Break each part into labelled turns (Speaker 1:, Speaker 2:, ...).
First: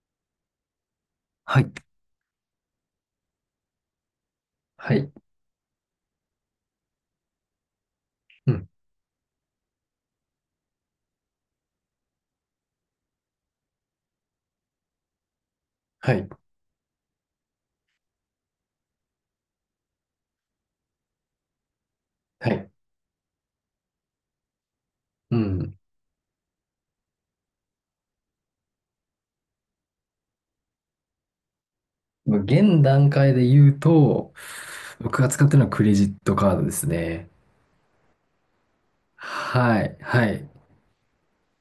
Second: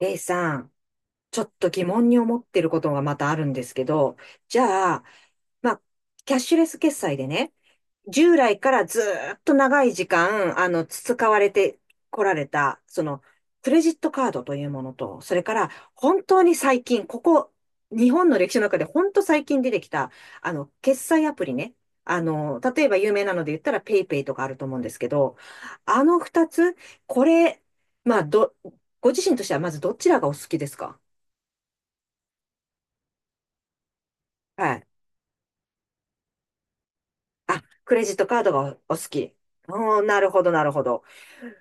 Speaker 1: レイさん、ちょっ
Speaker 2: は
Speaker 1: と
Speaker 2: い。
Speaker 1: 疑問に思ってることがまたあるんですけど、じ
Speaker 2: は
Speaker 1: ゃあ、
Speaker 2: い。
Speaker 1: まあ、キャッシュレス決済でね、従
Speaker 2: う
Speaker 1: 来
Speaker 2: ん。
Speaker 1: からずーっと長い時間、培われてこられた、クレジットカードというものと、それから、
Speaker 2: は
Speaker 1: 本
Speaker 2: い。
Speaker 1: 当に最近、ここ、日本の歴史の中で本当最近出てきた、決済アプリね。
Speaker 2: はい。
Speaker 1: 例えば有名なので言ったら、ペイペイとかあると思うんですけど、
Speaker 2: うん。
Speaker 1: あの二つ、これ、まあ、ど、ご自身としてはまずどちらがお好きですか？
Speaker 2: まあ現段階で言うと、
Speaker 1: はい。
Speaker 2: 僕が使ってるのはクレジットカードですね。
Speaker 1: あ、クレジットカードがお好き。
Speaker 2: はい。
Speaker 1: おー、な
Speaker 2: は
Speaker 1: るほ
Speaker 2: い。
Speaker 1: ど、なるほど。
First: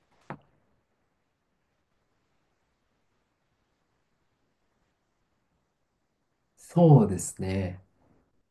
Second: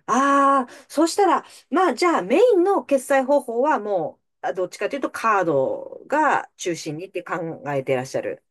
Speaker 1: ああ、そうしたら、まあじゃあメインの決済方法はもう、あどっちかというとカードが中心
Speaker 2: そ
Speaker 1: に
Speaker 2: う
Speaker 1: っ
Speaker 2: で
Speaker 1: て考
Speaker 2: すね。
Speaker 1: えてらっしゃる。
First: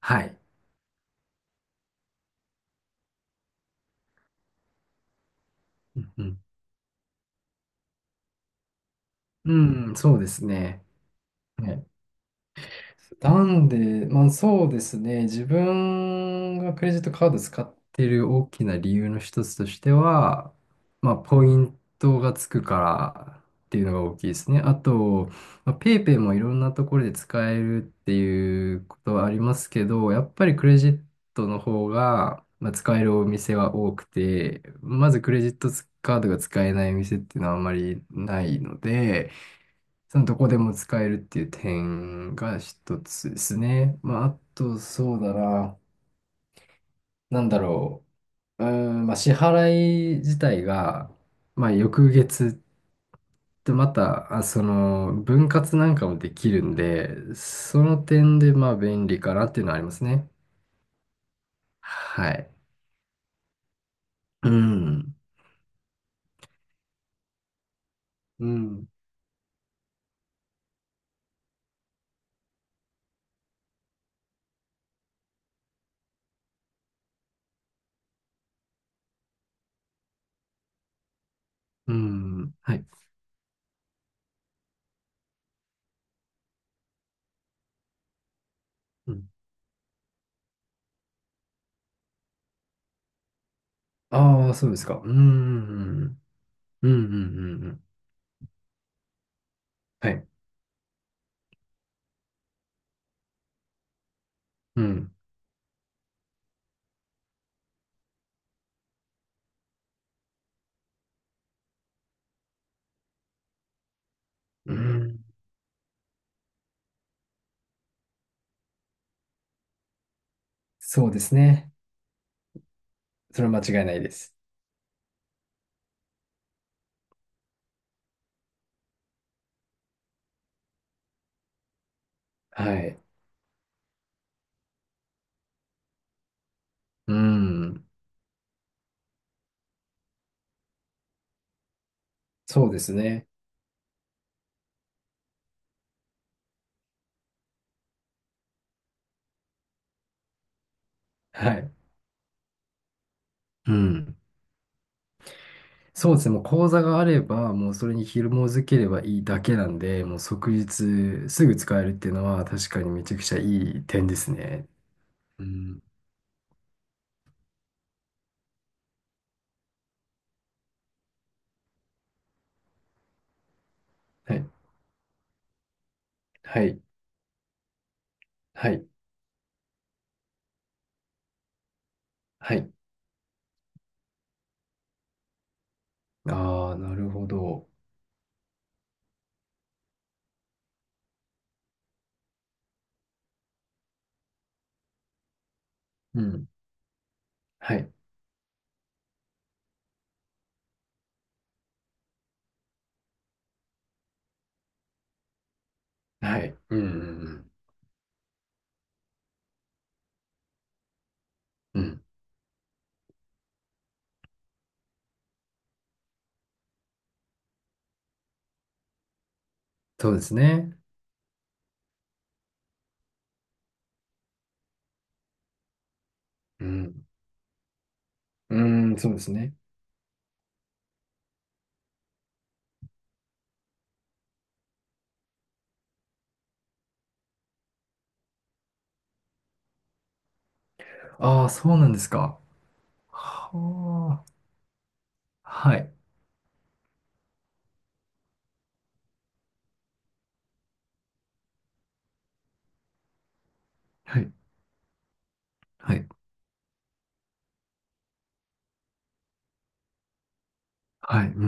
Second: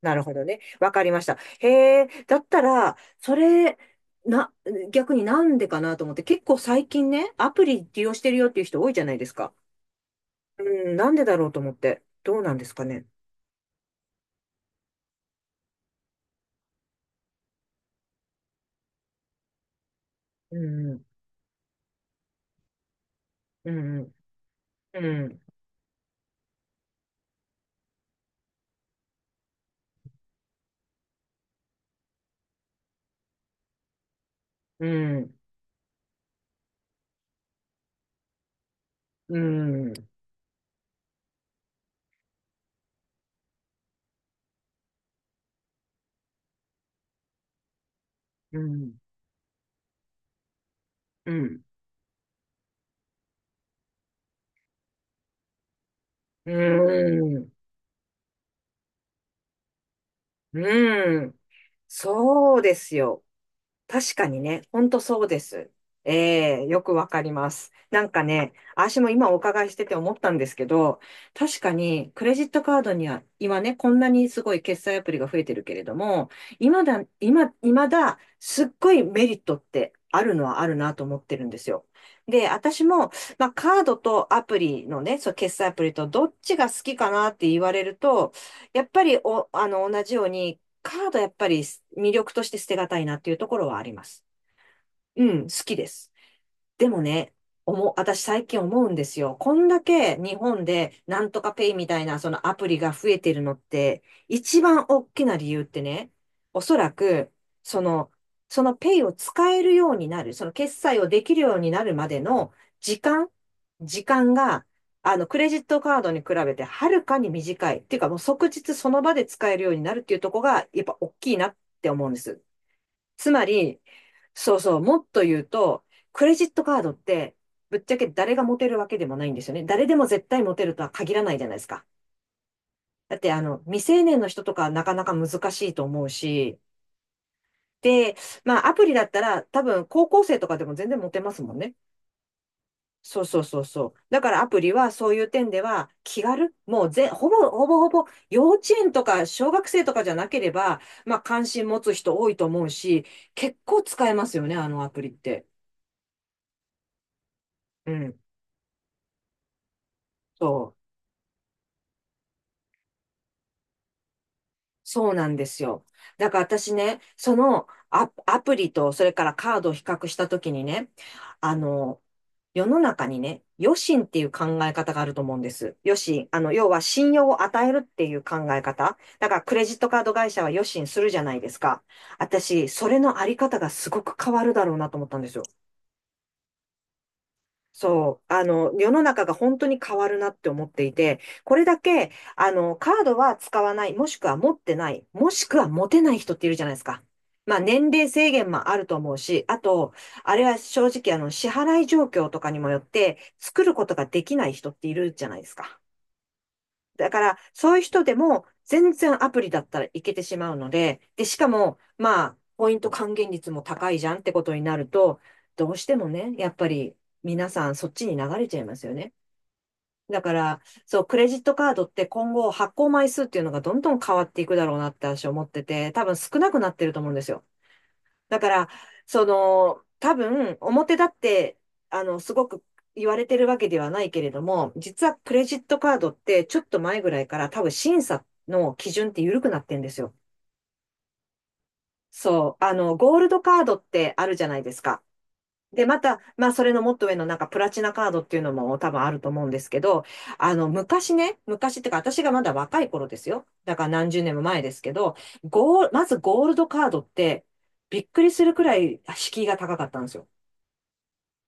Speaker 1: な
Speaker 2: は
Speaker 1: るほ
Speaker 2: い。
Speaker 1: どね。わかりました。へえ、だったら、それ、な、逆になんでかなと思っ
Speaker 2: う
Speaker 1: て、
Speaker 2: ん、
Speaker 1: 結構最近ね、アプリ利用してるよっていう人多いじゃないですか。
Speaker 2: うん。うん、そうです
Speaker 1: う
Speaker 2: ね。
Speaker 1: ん、なんでだろうと思っ
Speaker 2: ね
Speaker 1: て。どうなんですかね。
Speaker 2: なんで、まあそうですね、自分がクレジットカード使ってる大きな理由の一つとしては、
Speaker 1: うん、
Speaker 2: まあポイントがつくからっ
Speaker 1: う
Speaker 2: ていうのが
Speaker 1: ん、
Speaker 2: 大きいですね。あ
Speaker 1: う
Speaker 2: と、
Speaker 1: ん、
Speaker 2: まあ、ペイペイもいろんなところで使えるっていうことはありますけど、やっぱりクレジットの方が、まあ、使えるお店は多くて、
Speaker 1: う
Speaker 2: ま
Speaker 1: ん、う
Speaker 2: ずク
Speaker 1: ん、
Speaker 2: レジットカードが使えないお店っていうのはあんまりないので、
Speaker 1: うん、
Speaker 2: そのどこでも使えるっていう点が一つですね。まあ、あと、そうだな。なんだろ
Speaker 1: う
Speaker 2: う。うー
Speaker 1: ん、
Speaker 2: ん、まあ、支払い自体が、
Speaker 1: うん、
Speaker 2: まあ、翌月ってまた、あ、その、分割なんかもでき
Speaker 1: う
Speaker 2: るんで、
Speaker 1: ん、
Speaker 2: その点で、まあ、便利かなっていうのはありますね。
Speaker 1: うん。
Speaker 2: はい。
Speaker 1: そうですよ。確かに
Speaker 2: う
Speaker 1: ね、ほんと
Speaker 2: ん。
Speaker 1: そうです。ええ、よくわかります。なんか
Speaker 2: う
Speaker 1: ね、
Speaker 2: ん。
Speaker 1: 私も今お伺いしてて思ったんですけど、確かにクレジットカードには今ね、こんなにすごい決済アプリが増えてるけれども、今だ、すっごいメリットってあるのはあるなと思ってるんですよ。
Speaker 2: う
Speaker 1: で、
Speaker 2: ん。は
Speaker 1: 私
Speaker 2: い。
Speaker 1: も、まあ、カードとアプリのね、そう、決済アプリとどっちが好きかなって言われると、やっぱりお、あの、同じようにカードやっぱり魅力として捨てがたいなっていうところはあります。
Speaker 2: ああー、そうですか。うん。う
Speaker 1: うん、好きです。
Speaker 2: ん。う
Speaker 1: で
Speaker 2: ん。う
Speaker 1: もね、
Speaker 2: ん。うんうん、
Speaker 1: 私最近思うんですよ。こんだ
Speaker 2: は
Speaker 1: け
Speaker 2: い。
Speaker 1: 日本でなんとかペイみたいなそのアプリが増えてるのって、一
Speaker 2: う
Speaker 1: 番大
Speaker 2: ん。
Speaker 1: きな理由ってね、おそらく、その、そのペイを使えるようになる、その決済をできるようになるまでの時間、時間が、
Speaker 2: うん。
Speaker 1: クレジットカードに比べてはるかに短い。っていうかもう即日その場で使えるようになるっていうところが、やっぱ
Speaker 2: そう
Speaker 1: 大
Speaker 2: で
Speaker 1: き
Speaker 2: す
Speaker 1: いなっ
Speaker 2: ね。
Speaker 1: て思うんです。つ
Speaker 2: そ
Speaker 1: ま
Speaker 2: れは間
Speaker 1: り、
Speaker 2: 違いないです。
Speaker 1: そうそう、もっと言うと、クレジットカードって、ぶっちゃけ誰が持てるわけでもないんですよね。誰でも絶対持てるとは限らないじゃないですか。
Speaker 2: はい。
Speaker 1: だって、未成年の人とかなかなか難しいと思うし、
Speaker 2: うん。
Speaker 1: で、まあ、アプリだったら、多分、高校生とかでも全然持てますもんね。
Speaker 2: そうです
Speaker 1: そう
Speaker 2: ね。
Speaker 1: そうそうそう。だからアプリはそういう点では気軽、もうぜ、ほぼ、ほぼほぼ幼稚園とか小学生とかじゃなければ、まあ関
Speaker 2: は
Speaker 1: 心
Speaker 2: い。
Speaker 1: 持つ人多いと思うし、結
Speaker 2: う
Speaker 1: 構使え
Speaker 2: ん。
Speaker 1: ますよね、あのアプリって。
Speaker 2: そうですね。もう口座があれば、もうそ
Speaker 1: う
Speaker 2: れに
Speaker 1: ん。
Speaker 2: 紐づければいいだけなんで、もう即
Speaker 1: そう、
Speaker 2: 日すぐ使えるっていうのは確かにめちゃくちゃいい点ですね。
Speaker 1: そうなん
Speaker 2: う
Speaker 1: です
Speaker 2: ん。
Speaker 1: よ。だから私ね、アプリとそれからカードを比較したときにね、あの、世の中にね、余信っていう
Speaker 2: は
Speaker 1: 考
Speaker 2: い。
Speaker 1: え方があると思うんです。余信、
Speaker 2: は
Speaker 1: 要は
Speaker 2: い。
Speaker 1: 信用を与えるっていう考え
Speaker 2: はい。
Speaker 1: 方。だからクレジットカード会社は余信するじゃないですか。
Speaker 2: は
Speaker 1: 私、
Speaker 2: い。
Speaker 1: それのあり方がすごく変わるだろうなと思ったんですよ。
Speaker 2: ああ、なるほど。
Speaker 1: そう、世の中が本当に変わるなって思っていて、これだけ、カードは使わない、もしくは持ってない、もしくは持てない
Speaker 2: う
Speaker 1: 人って
Speaker 2: ん。
Speaker 1: いるじゃないですか。まあ、
Speaker 2: は
Speaker 1: 年
Speaker 2: い。
Speaker 1: 齢制限もあると思うし、あと、あれは正直、支払い状況とかにもよって、作ることができない人っているじゃないですか。
Speaker 2: はい。うん。う
Speaker 1: だから、
Speaker 2: ん。
Speaker 1: そういう人でも、全然アプリだったらいけてしまうので、で、しかも、
Speaker 2: うん、
Speaker 1: まあ、ポイント還元率も高いじゃんってことになると、どうしてもね、やっぱり皆さんそっちに流れちゃいますよね。
Speaker 2: そう
Speaker 1: だ
Speaker 2: で
Speaker 1: か
Speaker 2: す
Speaker 1: ら、
Speaker 2: ね。
Speaker 1: そう、クレジットカードって今後発行枚数っていうのがどんどん変わっていくだろうなって私は思ってて、多分少なく
Speaker 2: う
Speaker 1: なってると
Speaker 2: ん。
Speaker 1: 思うんですよ。だか
Speaker 2: う
Speaker 1: ら、
Speaker 2: ん、そうですね。
Speaker 1: 多分、表だって、すごく言われてるわけではないけれども、実はクレジットカードって、ちょっと前ぐらいから多分審査の基準って緩くなってんですよ。
Speaker 2: ああ、そうなんですか。
Speaker 1: そう、ゴールド
Speaker 2: は
Speaker 1: カードって
Speaker 2: あ。
Speaker 1: あるじゃないですか。
Speaker 2: は
Speaker 1: で、
Speaker 2: い。
Speaker 1: また、まあ、それのもっと上のなんかプラチナカードっていうのも多分あると思うんですけど、昔ね、昔ってか、私がまだ若い頃ですよ。だから何
Speaker 2: は
Speaker 1: 十
Speaker 2: い。
Speaker 1: 年も前ですけど、
Speaker 2: は
Speaker 1: ま
Speaker 2: い、
Speaker 1: ずゴールドカードって、びっくりするくらい敷居が高かったんですよ。
Speaker 2: はい。うんうんうん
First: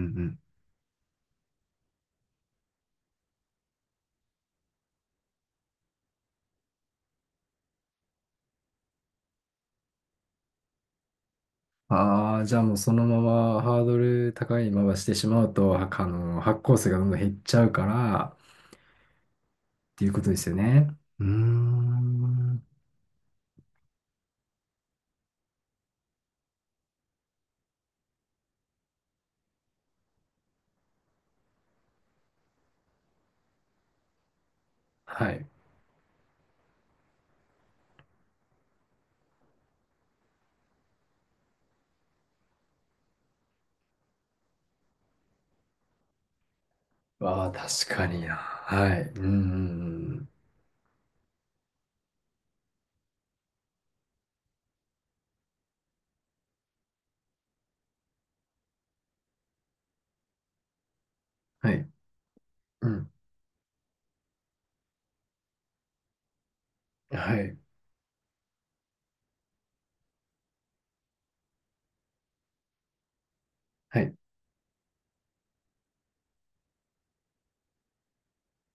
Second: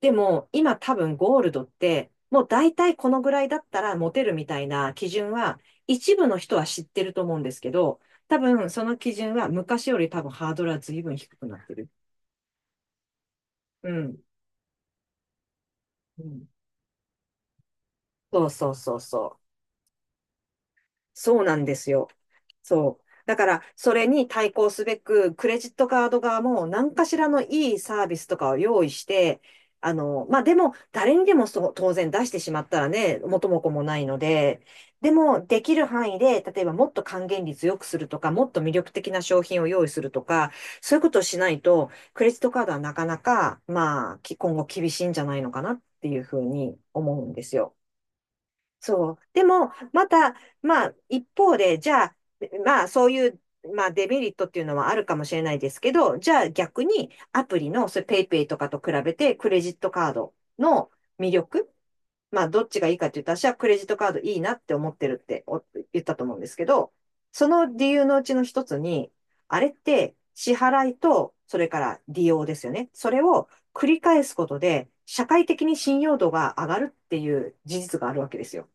Speaker 1: で
Speaker 2: んうん。
Speaker 1: も、今多分ゴールドって、もう大体このぐらいだったらモテるみたいな基準は、一部の人は知ってると思うんですけど、多分その基準は昔より多分ハードルは随分低くなってる。
Speaker 2: ああ、じゃあもうそのままハー
Speaker 1: う
Speaker 2: ド
Speaker 1: ん。
Speaker 2: ル高いまましてしまうと、はあ
Speaker 1: う
Speaker 2: の、
Speaker 1: ん
Speaker 2: 発行数がどんどん減っちゃうからっ
Speaker 1: そうそうそうそう。
Speaker 2: ていうことですよね。うー
Speaker 1: そうなんですよ。
Speaker 2: ん。
Speaker 1: そう。だから、それに対抗すべく、クレジットカード側も何かしらのいいサービスとかを用意して、まあ、でも、誰にでもそう当然出してしまったらね、元も子もないので、で
Speaker 2: は
Speaker 1: も、
Speaker 2: い。
Speaker 1: できる範囲で、例えばもっと還元率良くするとか、もっと魅力的な商品を用意するとか、そういうことをしないと、クレジットカードはなかなか、まあ、今後厳しいんじゃないのかなっていうふうに思うんで
Speaker 2: ああ、
Speaker 1: すよ。
Speaker 2: 確かにな。はい。
Speaker 1: そう。
Speaker 2: うんうんう
Speaker 1: でも、ま
Speaker 2: ん。
Speaker 1: た、まあ、一方で、じゃあ、まあ、そういう、まあ、デメリットっていうのはあるかもしれないですけど、じゃあ逆に、アプリの、それ、ペイペイとかと比べて、クレジットカードの魅力、
Speaker 2: はい。
Speaker 1: まあ、どっちが
Speaker 2: う
Speaker 1: いいかっ
Speaker 2: ん。
Speaker 1: て言ったら、私はクレジットカードいいなって思ってるって言ったと思うんですけど、
Speaker 2: は
Speaker 1: そ
Speaker 2: い。
Speaker 1: の理由のうちの一つに、あれって支払いと、それから利用ですよね。それを繰り
Speaker 2: はい。
Speaker 1: 返すことで、社会的に信用度が上がるっていう事実があるわけですよ。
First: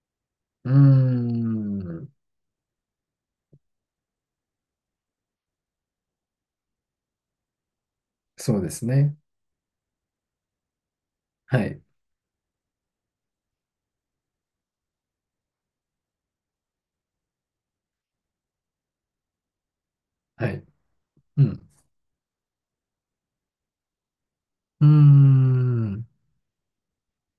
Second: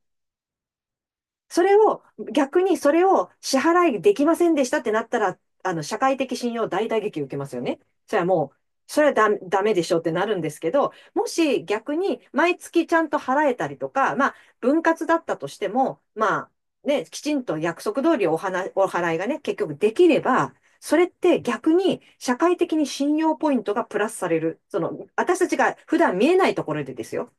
Speaker 2: うー
Speaker 1: それを、
Speaker 2: ん。
Speaker 1: 逆にそれを支払いできませんでしたってなったら、社会的信用大打撃受けますよね。それはも
Speaker 2: そ
Speaker 1: う、
Speaker 2: うです
Speaker 1: それは
Speaker 2: ね。
Speaker 1: ダメでしょってなるんですけど、もし
Speaker 2: はい。
Speaker 1: 逆に毎月ちゃんと払えたりとか、まあ、分割だったとしても、まあ、ね、きちんと約束通りお払いがね、結局できれ
Speaker 2: は
Speaker 1: ば、
Speaker 2: い。
Speaker 1: それって
Speaker 2: うん。
Speaker 1: 逆に社会的に信用ポイントがプラスされる。そ
Speaker 2: う
Speaker 1: の、私
Speaker 2: ー
Speaker 1: たちが普
Speaker 2: ん。
Speaker 1: 段見えないところでですよ。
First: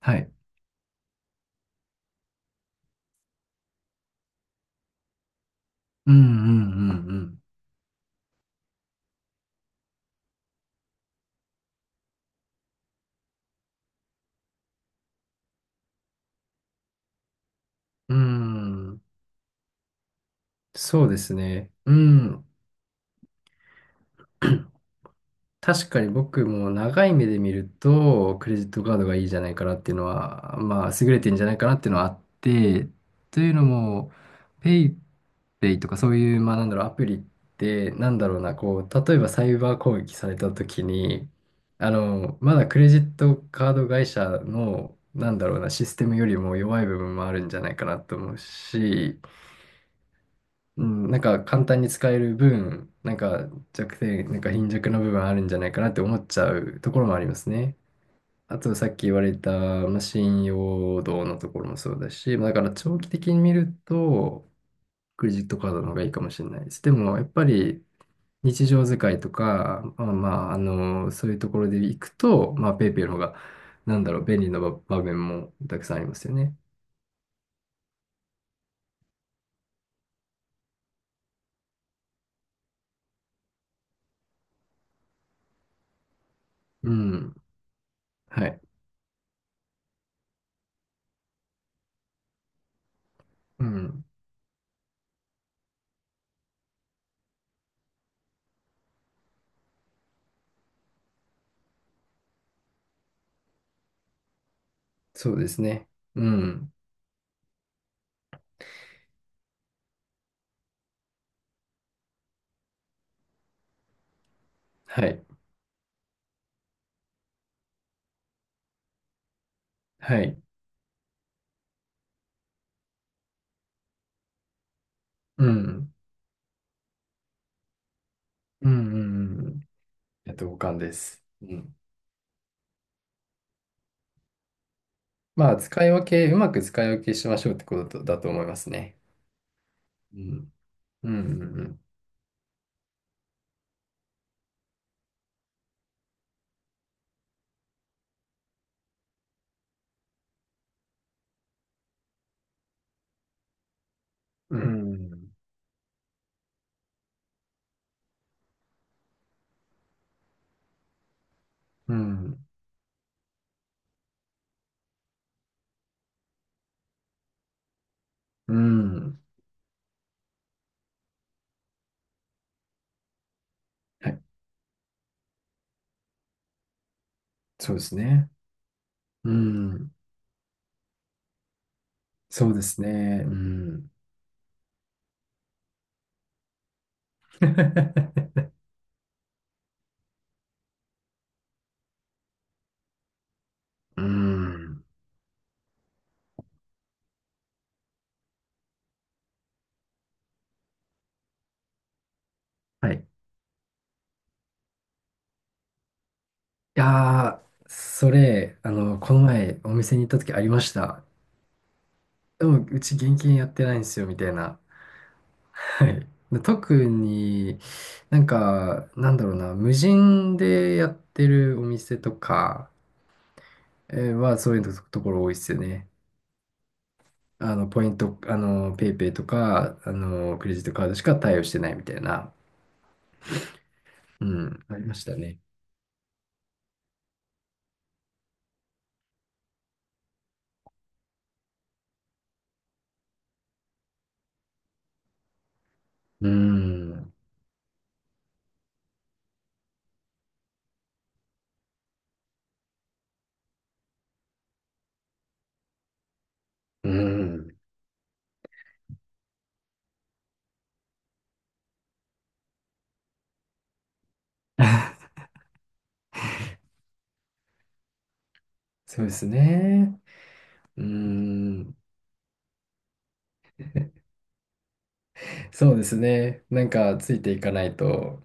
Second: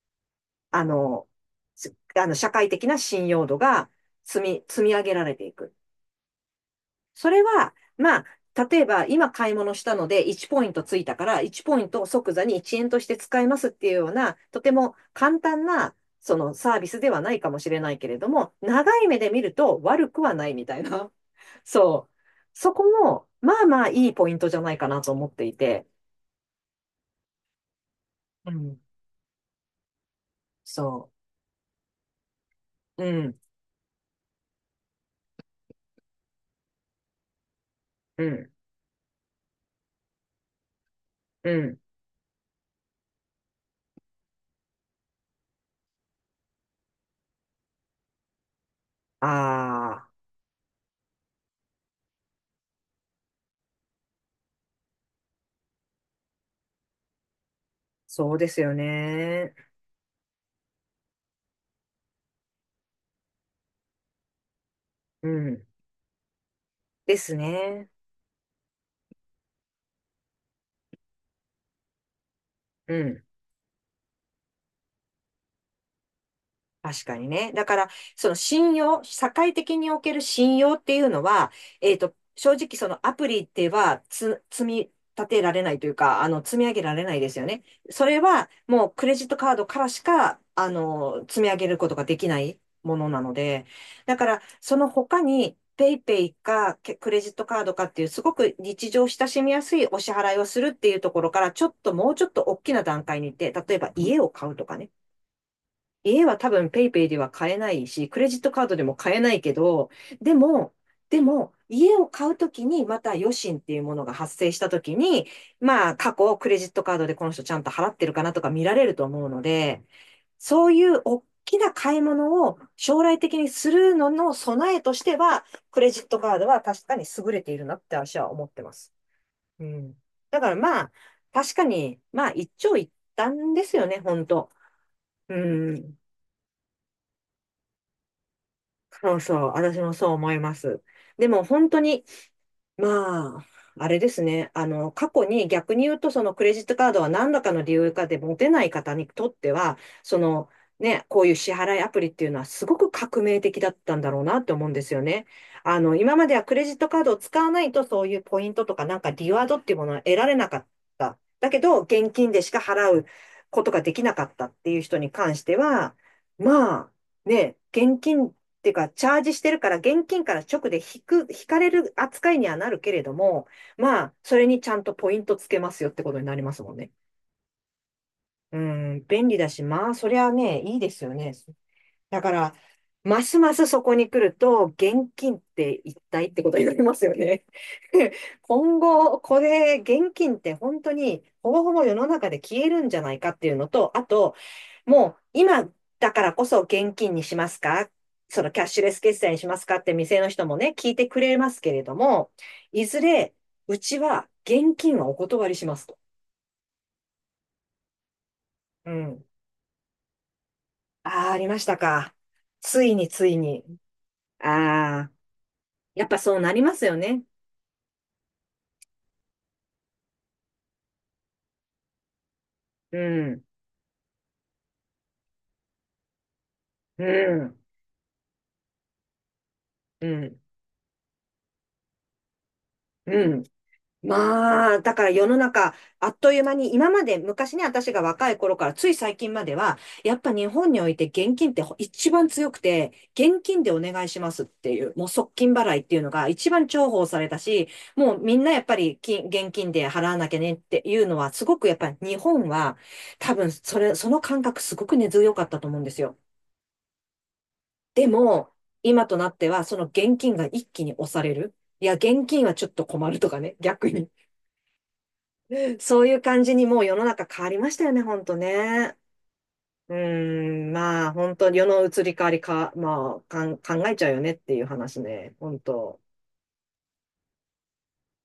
Speaker 2: はい。
Speaker 1: あの、あの社会的な信用度が積み上げられていく。
Speaker 2: うんうんう
Speaker 1: それ
Speaker 2: ん
Speaker 1: は、まあ、例えば今買い物したので1ポイントついたから1ポイントを即座に1円として使えますっていうような、とても簡単なそのサービスではないかもしれないけ
Speaker 2: う
Speaker 1: れども、
Speaker 2: ん。うー
Speaker 1: 長
Speaker 2: ん。
Speaker 1: い目で見ると悪くはないみたい
Speaker 2: そ
Speaker 1: な。
Speaker 2: うです ね。う
Speaker 1: そう。
Speaker 2: ん。
Speaker 1: そこも、いいポイントじゃないかなと思っていて。
Speaker 2: 確かに僕も長い目で見ると、
Speaker 1: う
Speaker 2: クレジッ
Speaker 1: ん。
Speaker 2: トカードがいいんじゃないかなっていうのは、まあ、優
Speaker 1: そ
Speaker 2: れてんじゃないかなっていうのはあって、
Speaker 1: う。うん。
Speaker 2: というのも、ペイペイとかそういう、まあ、なんだろう、アプリって、なん
Speaker 1: う
Speaker 2: だろう
Speaker 1: ん。
Speaker 2: な、こう、例えばサイバー攻撃された時に、
Speaker 1: うん。
Speaker 2: あの、まだクレジットカード会社の、なんだろうな、システムよりも弱い部分もあるんじゃないかなと思うし、
Speaker 1: ああ、
Speaker 2: うん、なんか簡単に使える分、なんか弱点、なんか貧弱な部分あるんじゃないかなって思っちゃうところもありますね。
Speaker 1: そうで
Speaker 2: あ
Speaker 1: すよ
Speaker 2: とさっき言われた、
Speaker 1: ね。
Speaker 2: まあ、信用度のところもそうだし、まあだから長期的に見ると、ク
Speaker 1: う
Speaker 2: レジット
Speaker 1: ん。
Speaker 2: カードの方がいいかもしれないです。で
Speaker 1: で
Speaker 2: もやっ
Speaker 1: す
Speaker 2: ぱり
Speaker 1: ね。
Speaker 2: 日常使いとか、まあ、まあ、あの、そういうところで行くと、まあ、ペイ
Speaker 1: う
Speaker 2: ペイの方
Speaker 1: ん、
Speaker 2: が、なんだろう、便利な場面もたくさんありますよね。
Speaker 1: 確かにね。だから、その信用、社会的における信用っていうのは、正直そのアプリでは積み立てられないというか、積み上げ
Speaker 2: う
Speaker 1: られないで
Speaker 2: ん。
Speaker 1: すよね。それ
Speaker 2: は
Speaker 1: は
Speaker 2: い。
Speaker 1: もうクレジットカードからしか、積み上げることができないものなの
Speaker 2: う
Speaker 1: で、
Speaker 2: ん。
Speaker 1: だから、その他に、ペイペイかけクレジットカードかっていう、すごく日常親しみやすいお支払いをするっていうところから、ちょっともうちょっと大きな段階に行って、例えば家を買うとかね。
Speaker 2: そうですね。う
Speaker 1: 家は多分
Speaker 2: ん。
Speaker 1: ペイペイでは買えないし、クレジットカードでも買えないけど、でも、でも、家を買うときにまた余震っていうものが発生したとき
Speaker 2: はい。
Speaker 1: に、まあ過去クレジットカードでこの人ちゃんと払ってるかなとか見られると思うので、
Speaker 2: はい。
Speaker 1: そういう大きな買い物を将来的にするのの備えとしては、
Speaker 2: う
Speaker 1: クレ
Speaker 2: ん。
Speaker 1: ジットカードは確かに優れているなって私は思って
Speaker 2: う
Speaker 1: ま
Speaker 2: ん。う
Speaker 1: す。
Speaker 2: んうんう
Speaker 1: う
Speaker 2: ん、
Speaker 1: ん。
Speaker 2: いや
Speaker 1: だから、
Speaker 2: 同感
Speaker 1: ま
Speaker 2: で
Speaker 1: あ、
Speaker 2: す。
Speaker 1: 確
Speaker 2: う
Speaker 1: か
Speaker 2: ん。
Speaker 1: に、まあ一長一短ですよね、本当。う
Speaker 2: まあ、使い
Speaker 1: ん。
Speaker 2: 分け、うまく使い分けしましょうってことだと思いますね。
Speaker 1: そうそう、私もそう
Speaker 2: う
Speaker 1: 思い
Speaker 2: ん。
Speaker 1: ます。
Speaker 2: う
Speaker 1: でも本当
Speaker 2: ん。
Speaker 1: に、まあ、あれですね、あの、過去に逆に言うと、そのクレジットカードは何らかの理由かで持てない方にとっては、その、ね、こういう支払いアプリっていうのはすごく革命的だったんだろうなって
Speaker 2: うう
Speaker 1: 思うんですよ
Speaker 2: ん。
Speaker 1: ね。
Speaker 2: ん。
Speaker 1: あの、今まではクレジットカードを使わないとそういうポイントとかなんかリワードっていうものは得られなかった。だけど、
Speaker 2: う
Speaker 1: 現金で
Speaker 2: ん。
Speaker 1: しか払うことができなかったっていう人に関しては、まあ、ね、現金っ
Speaker 2: う
Speaker 1: ていうか、
Speaker 2: ん。う
Speaker 1: チャー
Speaker 2: ん、
Speaker 1: ジしてるから、現金から直で引く、引かれる扱いにはなるけれども、ま
Speaker 2: は
Speaker 1: あ、
Speaker 2: い。
Speaker 1: それにちゃんとポイントつけますよってことになりますもんね。
Speaker 2: そうですね。
Speaker 1: うん、便
Speaker 2: う
Speaker 1: 利だし、まあ、
Speaker 2: ん。
Speaker 1: そりゃね、いいですよね。だか
Speaker 2: そう
Speaker 1: ら、
Speaker 2: です
Speaker 1: ま
Speaker 2: ね。う
Speaker 1: すますそ
Speaker 2: ん。
Speaker 1: こに来ると、現金って一体ってことになりますよね。今後、これ、現金って本当に、ほぼほぼ世の中で消えるんじゃないかっていうのと、
Speaker 2: う
Speaker 1: あと、
Speaker 2: ん。
Speaker 1: もう、今だからこそ現金にしますか、そのキャッシュレス決済にしますかって店の人もね、聞いてくれますけれども、い
Speaker 2: はい。
Speaker 1: ず
Speaker 2: い
Speaker 1: れ、うちは現金はお断りしますと。
Speaker 2: やー、それ、あ
Speaker 1: う
Speaker 2: の、この
Speaker 1: ん。
Speaker 2: 前お店に行った時ありました。
Speaker 1: ああ、ありましたか。
Speaker 2: でも、う
Speaker 1: つい
Speaker 2: ち
Speaker 1: に
Speaker 2: 現
Speaker 1: つい
Speaker 2: 金やって
Speaker 1: に。
Speaker 2: ないんですよ、みたいな。
Speaker 1: ああ。
Speaker 2: は
Speaker 1: や
Speaker 2: い。
Speaker 1: っぱそう
Speaker 2: で
Speaker 1: なりま
Speaker 2: 特
Speaker 1: すよね。
Speaker 2: になんか、なんだろうな、無人でやってるお店とか
Speaker 1: うん、
Speaker 2: はそういうと、ところ多いですよね。
Speaker 1: う
Speaker 2: あ
Speaker 1: ん、
Speaker 2: の、ポイント、あの、ペイペイとか、あ
Speaker 1: う
Speaker 2: の、
Speaker 1: ん、
Speaker 2: クレジットカードしか対応してないみたいな。
Speaker 1: うん。ま
Speaker 2: うん、あ
Speaker 1: あ、
Speaker 2: り
Speaker 1: だ
Speaker 2: ま
Speaker 1: か
Speaker 2: し
Speaker 1: ら
Speaker 2: た
Speaker 1: 世の
Speaker 2: ね。
Speaker 1: 中、あっという間に、今まで昔ね、私が若い頃から、つい最近までは、やっぱ日本において現金って一番強くて、現金でお願いしますっていう、もう即金払いっていうのが
Speaker 2: う
Speaker 1: 一番重宝
Speaker 2: ん、
Speaker 1: されたし、もうみんなやっぱり現金で払わなきゃねっていうのは、すごくやっぱり日本は、多分それ、その感覚すごく根強かったと思うんですよ。
Speaker 2: うん、
Speaker 1: でも、今となっては、その現金が一気に押される。いや、現金はちょっと困るとかね、逆に。そういう感じにもう世の中変わりましたよね、ほんとね。
Speaker 2: そうです
Speaker 1: う
Speaker 2: ね。
Speaker 1: ーん、
Speaker 2: う
Speaker 1: まあ、本当世
Speaker 2: ん、
Speaker 1: の移り変わりか、まあ、考えちゃうよねっていう話ね、本
Speaker 2: そうです
Speaker 1: 当
Speaker 2: ね。なんか、ついていかないと。